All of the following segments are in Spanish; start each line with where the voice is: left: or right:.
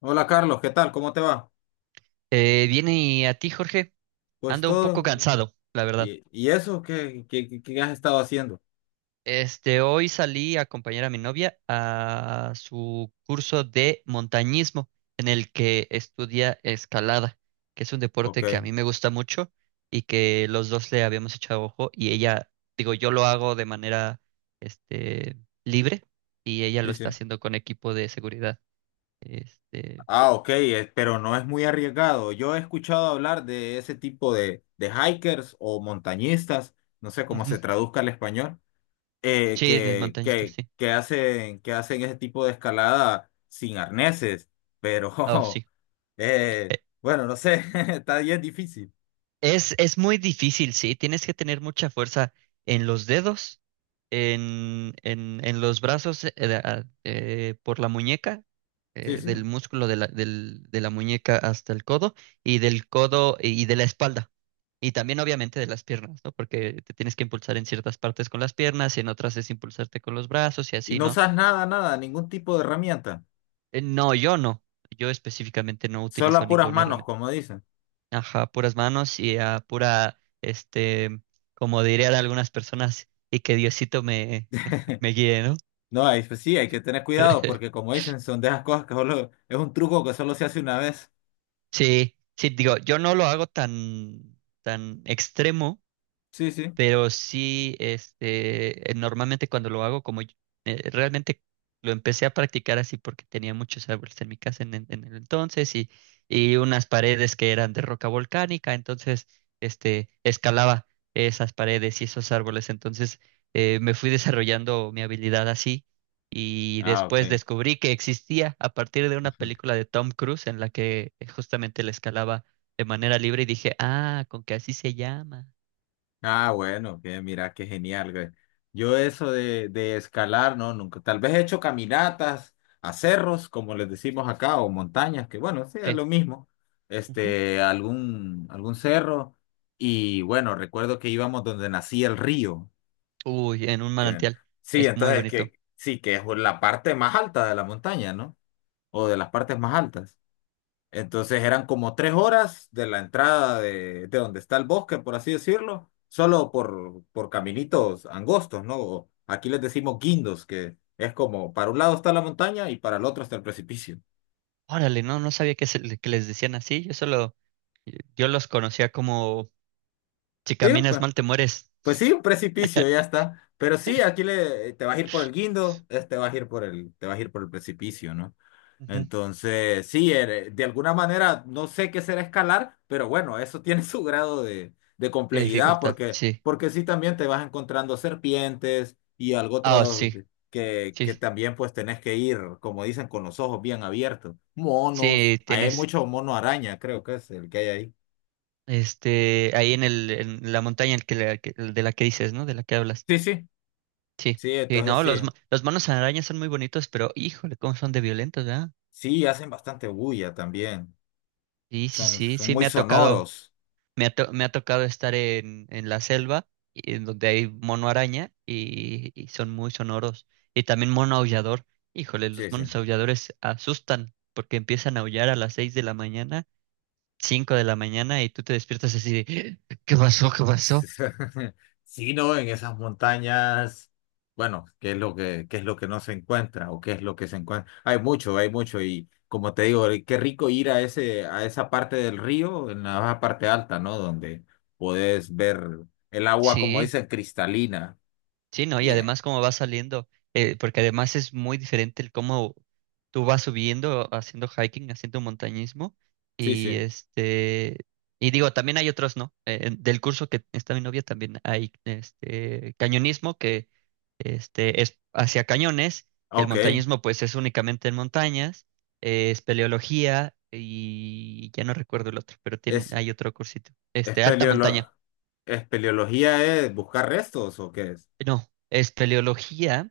left: Hola Carlos, ¿qué tal? ¿Cómo te va?
right: Viene y a ti, Jorge.
left: Pues
right: Ando un poco
left: todo.
right: cansado, la verdad.
left: ¿Y eso qué has estado haciendo?
right: Hoy salí a acompañar a mi novia a su curso de montañismo, en el que estudia escalada, que es un
left: Ok,
right: deporte que a mí me gusta mucho y que los dos le habíamos echado ojo. Y ella, digo, yo lo hago de manera, este, libre, y ella lo
left: sí, sí.
right: está haciendo con equipo de seguridad. Este,
left: Ah, ok, pero no es muy arriesgado. Yo he escuchado hablar de ese tipo de hikers o montañistas, no sé cómo
right: Ujú.
left: se traduzca al español,
right: Sí, es
left: que,
right: montañista,
left: que,
right: sí.
left: que hacen, que hacen ese tipo de escalada sin arneses,
right: Oh,
left: pero
right: sí.
left: eh, bueno, no sé, está bien difícil.
right: Es muy difícil, sí. Tienes que tener mucha fuerza en los dedos, en los brazos, por la muñeca,
left: Sí, sí.
right: del músculo de la muñeca hasta el codo, y del codo y de la espalda. Y también obviamente de las piernas, ¿no? Porque te tienes que impulsar en ciertas partes con las piernas y en otras es impulsarte con los brazos y
left: Y
right: así,
left: no
right: ¿no?
left: usas nada, nada, ningún tipo de herramienta.
right: No, yo no. Yo específicamente no
left: Solo
right: utilizo
left: a puras
right: ninguna
left: manos,
right: herramienta.
left: como dicen.
right: Ajá, puras manos y a pura, como dirían algunas personas, y que Diosito me, me guíe, ¿no?
left: No, ahí pues sí, hay que tener cuidado porque como dicen, son de esas cosas que solo es un truco que solo se hace una vez.
right: Sí, sí, digo, yo no lo hago tan, tan extremo.
left: Sí, sí.
right: Pero sí, normalmente cuando lo hago, realmente lo empecé a practicar así porque tenía muchos árboles en mi casa en el entonces, y unas paredes que eran de roca volcánica. Entonces escalaba esas paredes y esos árboles. Entonces me fui desarrollando mi habilidad así, y
left: Ah, ok.
right: después descubrí que existía a partir de una película de Tom Cruise en la que justamente le escalaba de manera libre, y dije, ah, con que así se llama.
left: Ah, bueno, que mira, qué genial, güey. Yo eso de escalar, no, nunca. Tal vez he hecho caminatas a cerros, como les decimos acá, o montañas, que bueno, sí, es
right: Sí.
left: lo mismo. Este, algún cerro. Y bueno, recuerdo que íbamos donde nacía el río.
right: Uy, en un
left: Que-
right: manantial.
left: sí,
right: Es muy
left: entonces es
right: bonito.
left: que sí, que es la parte más alta de la montaña, ¿no? O de las partes más altas. Entonces eran como tres horas de la entrada de donde está el bosque, por así decirlo, solo por caminitos angostos, ¿no? O aquí les decimos guindos, que es como para un lado está la montaña y para el otro está el precipicio.
right: Órale, no, no sabía que, que les decían así. Yo solo, yo los conocía como si caminas mal te mueres.
left: Pues sí, un precipicio, ya está. Pero sí, aquí le, te vas a ir por el guindo, este vas a ir por el, te vas a ir por el precipicio, ¿no?
right: Ujú.
left: Entonces, sí, de alguna manera no sé qué será escalar, pero bueno, eso tiene su grado de
right: De
left: complejidad,
right: dificultad,
left: porque,
right: sí.
left: porque sí también te vas encontrando serpientes y algo
right: Ah,
left: otro
right: sí,
left: que
right: sí,
left: también pues tenés que ir, como dicen, con los ojos bien abiertos. Monos,
right: sí,
left: ahí hay
right: tienes,
left: mucho mono araña, creo que es el que hay ahí.
right: ahí en el, en la montaña el que, el de la que dices, ¿no? De la que hablas.
left: Sí, sí.
right: Sí,
left: Sí,
right: sí,
left: entonces
right: no,
left: sí.
right: los, los monos arañas son muy bonitos, pero híjole, cómo son de violentos, ¿verdad?
left: Sí, hacen bastante bulla también.
right: Sí, sí,
left: Son,
right: sí,
left: son
right: sí, me
left: muy
right: ha tocado.
left: sonoros.
right: Me ha tocado estar en la selva, en donde hay mono araña, y son muy sonoros. Y también mono aullador. Híjole,
left: Sí,
right: los
left: sí.
right: monos aulladores asustan porque empiezan a aullar a las 6 de la mañana, 5 de la mañana, y tú te despiertas así de, ¿qué pasó? ¿Qué pasó?
left: Sí, no, en esas montañas, bueno, ¿qué es lo que, qué es lo que no se encuentra o qué es lo que se encuentra? Hay mucho y como te digo, qué rico ir a ese, a esa parte del río, en la parte alta, ¿no? Donde podés ver el agua, como
right: Sí.
left: dicen, cristalina.
right: Sí, ¿no? Y
left: Y ya.
right: además cómo va saliendo, porque además es muy diferente el cómo tú vas subiendo, haciendo hiking, haciendo montañismo.
left: Sí,
right: y
left: sí.
right: este, y digo, también hay otros, ¿no? Del curso que está mi novia también hay este cañonismo, que es hacia cañones. El
left: Ok.
right: montañismo pues es únicamente en montañas, es espeleología, y ya no recuerdo el otro, pero tiene,
left: ¿Es
right: hay otro cursito, alta montaña.
left: espeleolo- espeleología es buscar restos o qué es?
right: No, espeleología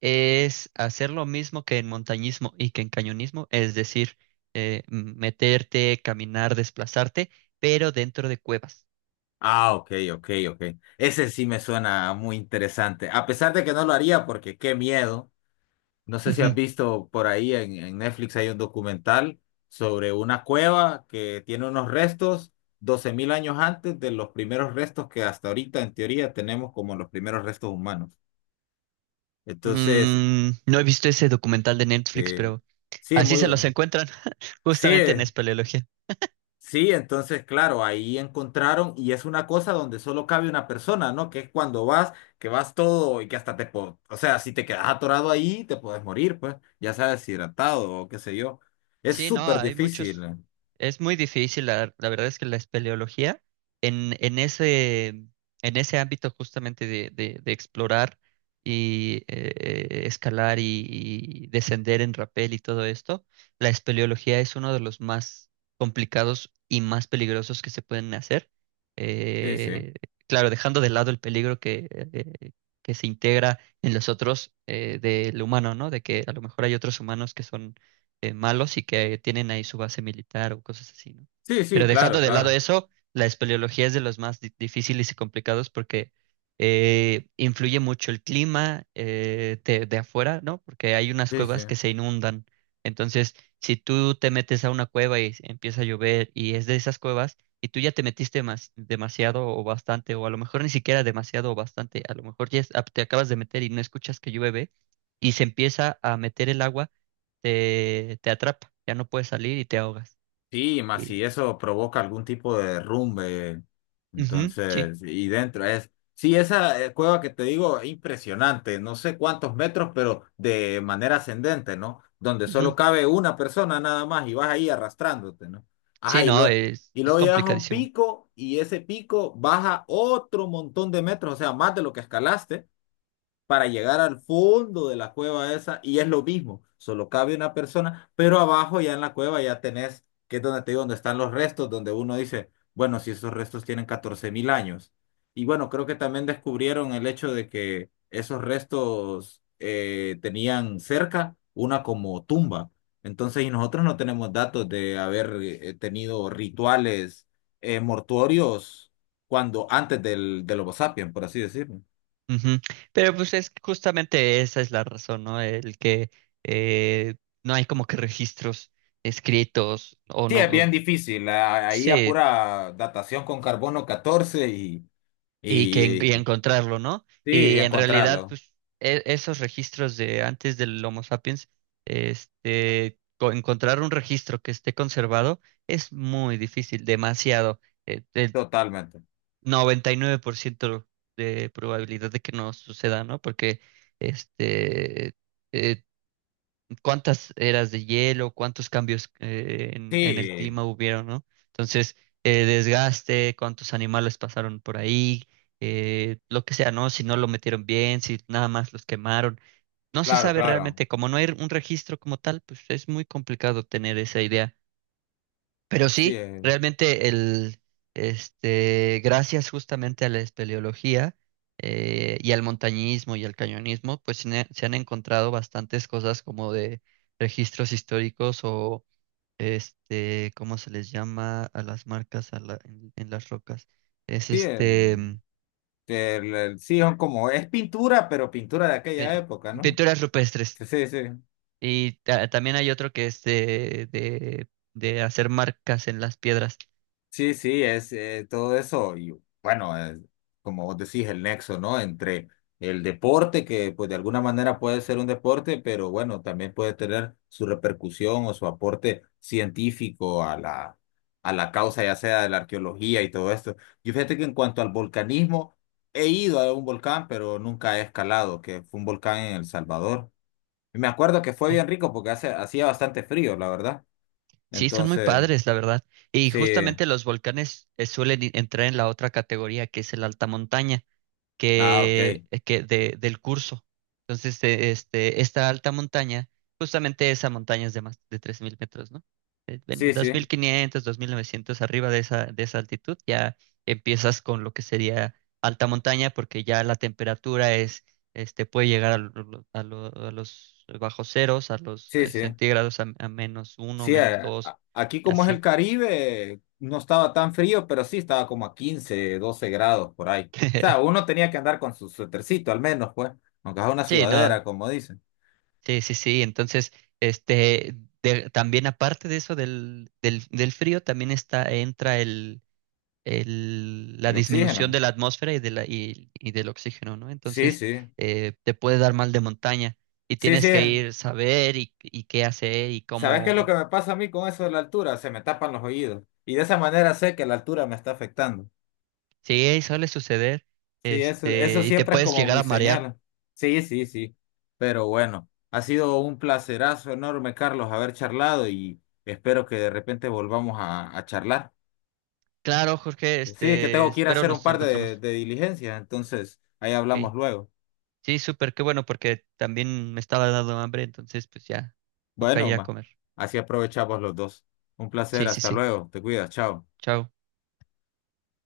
right: es hacer lo mismo que en montañismo y que en cañonismo, es decir, meterte, caminar, desplazarte, pero dentro de cuevas.
left: Ah, ok, ok, ok. Ese sí me suena muy interesante. A pesar de que no lo haría porque qué miedo. No sé si has
right: Ujú.
left: visto por ahí en Netflix hay un documental sobre una cueva que tiene unos restos 12,000 años antes de los primeros restos que hasta ahorita en teoría tenemos como los primeros restos humanos. Entonces,
right: Mm, no he visto ese documental de Netflix,
left: eh,
right: pero
left: sí,
right: así
left: muy...
right: se los encuentran justamente en
left: Sí,
right: espeleología.
left: sí, entonces, claro, ahí encontraron y es una cosa donde solo cabe una persona, ¿no? Que es cuando vas, que vas todo y que hasta te... O sea, si te quedas atorado ahí, te puedes morir, pues, ya sea deshidratado o qué sé yo. Es
right: Sí, no,
left: súper
right: hay
left: difícil.
right: muchos. Es muy difícil, la verdad es que la espeleología en ese ámbito justamente de explorar y escalar y descender en rapel y todo esto, la espeleología es uno de los más complicados y más peligrosos que se pueden hacer.
left: Sí, sí.
right: Eh, claro, dejando de lado el peligro que se integra en los otros del humano, ¿no? De que a lo mejor hay otros humanos que son malos y que tienen ahí su base militar o cosas así, ¿no?
left: Sí, sí,
right: Pero
left: claro,
right: dejando de lado
left: claro.
right: eso, la espeleología es de los más difíciles y complicados porque influye mucho el clima de afuera, ¿no? Porque hay unas
left: Sí, sí.
right: cuevas que se inundan. Entonces, si tú te metes a una cueva y empieza a llover y es de esas cuevas y tú ya te metiste demasiado o bastante, o a lo mejor ni siquiera demasiado o bastante, a lo mejor ya ah, te acabas de meter y no escuchas que llueve y se empieza a meter el agua, te atrapa, ya no puedes salir y te ahogas.
left: Sí, más
right: Y,
left: si eso provoca algún tipo de derrumbe,
right: ujú, sí,
left: entonces, y dentro es, sí, esa cueva que te digo, es impresionante, no sé cuántos metros, pero de manera ascendente, ¿no? Donde solo
right: ujú.
left: cabe una persona nada más y vas ahí arrastrándote, ¿no? Ajá,
right: Sí,
left: y,
right: no,
left: lo, y
right: es
left: luego llegas a un
right: complicadísimo.
left: pico y ese pico baja otro montón de metros, o sea, más de lo que escalaste para llegar al fondo de la cueva esa y es lo mismo, solo cabe una persona, pero abajo ya en la cueva ya tenés, que es donde te digo, donde están los restos, donde uno dice, bueno, si esos restos tienen 14,000 años. Y bueno, creo que también descubrieron el hecho de que esos restos tenían cerca una como tumba. Entonces, y nosotros no tenemos datos de haber tenido rituales mortuorios cuando antes del Homo sapiens, por así decirlo.
right: Ujú. Pero pues es que justamente esa es la razón, ¿no? El que eh, no hay como que registros escritos o
left: Sí,
right: no,
left: es bien
right: o-
left: difícil. Ahí a
right: sí,
left: pura datación con carbono 14
right: y
left: y,
right: que y encontrarlo, ¿no?
left: sí, y
right: Y en realidad,
left: encontrarlo.
right: pues esos registros de antes del Homo sapiens, encontrar un registro que esté conservado es muy difícil, demasiado, eh, de,
left: Totalmente.
right: 99% de probabilidad de que no suceda, ¿no? Porque, este, eh, cuántas eras de hielo, cuántos cambios en el
left: Sí,
right: clima hubieron, ¿no? Entonces, desgaste, cuántos animales pasaron por ahí, lo que sea, ¿no? Si no lo metieron bien, si nada más los quemaron. No se
left: claro,
right: sabe
left: claro.
right: realmente, como no hay un registro como tal, pues es muy complicado tener esa idea. Pero
left: Sí,
right: sí, realmente el, gracias justamente a la espeleología y al montañismo y al cañonismo, pues se han encontrado bastantes cosas como de registros históricos o ¿cómo se les llama a las marcas en las rocas? Es
left: sí,
right: este, mm,
left: sí, son como, es pintura, pero pintura de
right: pe-
left: aquella época, ¿no?
right: pinturas rupestres.
left: Sí, sí, sí.
right: Y también hay otro que es de hacer marcas en las piedras.
left: Sí, sí, es todo eso. Y bueno, como vos decís, el nexo, ¿no? Entre el deporte, que pues de alguna manera puede ser un deporte, pero bueno, también puede tener su repercusión o su aporte científico a la causa, ya sea de la arqueología y todo esto. Yo fíjate que en cuanto al volcanismo, he ido a un volcán, pero nunca he escalado, que fue un volcán en El Salvador. Y me acuerdo que fue bien rico porque hace, hacía bastante frío, la verdad.
right: Sí, son muy
left: Entonces,
right: padres, la verdad. Y
left: sí.
right: justamente los volcanes suelen entrar en la otra categoría, que es el alta montaña
left: Ah, ok.
right: del curso. Entonces, esta alta montaña, justamente esa montaña es de más de 3000 metros, ¿no?
left: Sí,
right: Dos
left: sí,
right: mil quinientos, 2900. Arriba de esa altitud, ya empiezas con lo que sería alta montaña, porque ya la temperatura es, puede llegar a los bajos ceros, a los
left: sí, sí.
right: centígrados, a menos uno,
left: Sí,
right: menos dos,
left: aquí
right: y
left: como es el
right: así.
left: Caribe, no estaba tan frío, pero sí estaba como a 15 o 12 grados por ahí. O sea, uno tenía que andar con su suétercito al menos, pues, aunque es una
right: Sí, no.
left: sudadera, como dicen,
right: Sí, sí, sí. Entonces, este, también aparte de eso del frío, también está, entra la
left: el
right: disminución
left: oxígeno.
right: de la atmósfera y, y del oxígeno, ¿no?
left: Sí,
right: Entonces,
left: sí,
right: te puede dar mal de montaña, y
left: sí, sí.
right: tienes que ir saber y qué hacer y
left: ¿Sabes qué es lo
right: cómo.
left: que me pasa a mí con eso de la altura? Se me tapan los oídos. Y de esa manera sé que la altura me está afectando.
right: Sí, suele suceder.
left: Sí, eso
right: Y te
left: siempre es
right: puedes
left: como
right: llegar
left: mi
right: a marear.
left: señal. Sí, sí, sí. Pero bueno, ha sido un placerazo enorme, Carlos, haber charlado y espero que de repente volvamos a charlar.
right: Claro, Jorge,
left: Sí, es que tengo que ir a
right: espero
left: hacer un
right: nos
left: par
right: encontremos.
left: de diligencias, entonces ahí hablamos
right: Ok.
left: luego.
right: Sí, súper, qué bueno, porque también me estaba dando hambre, entonces pues ya, toca
left: Bueno,
right: ir a
left: ma,
right: comer.
left: así aprovechamos los dos. Un placer,
right: Sí, sí,
left: hasta
right: sí.
left: luego, te cuidas, chao.
right: Chao.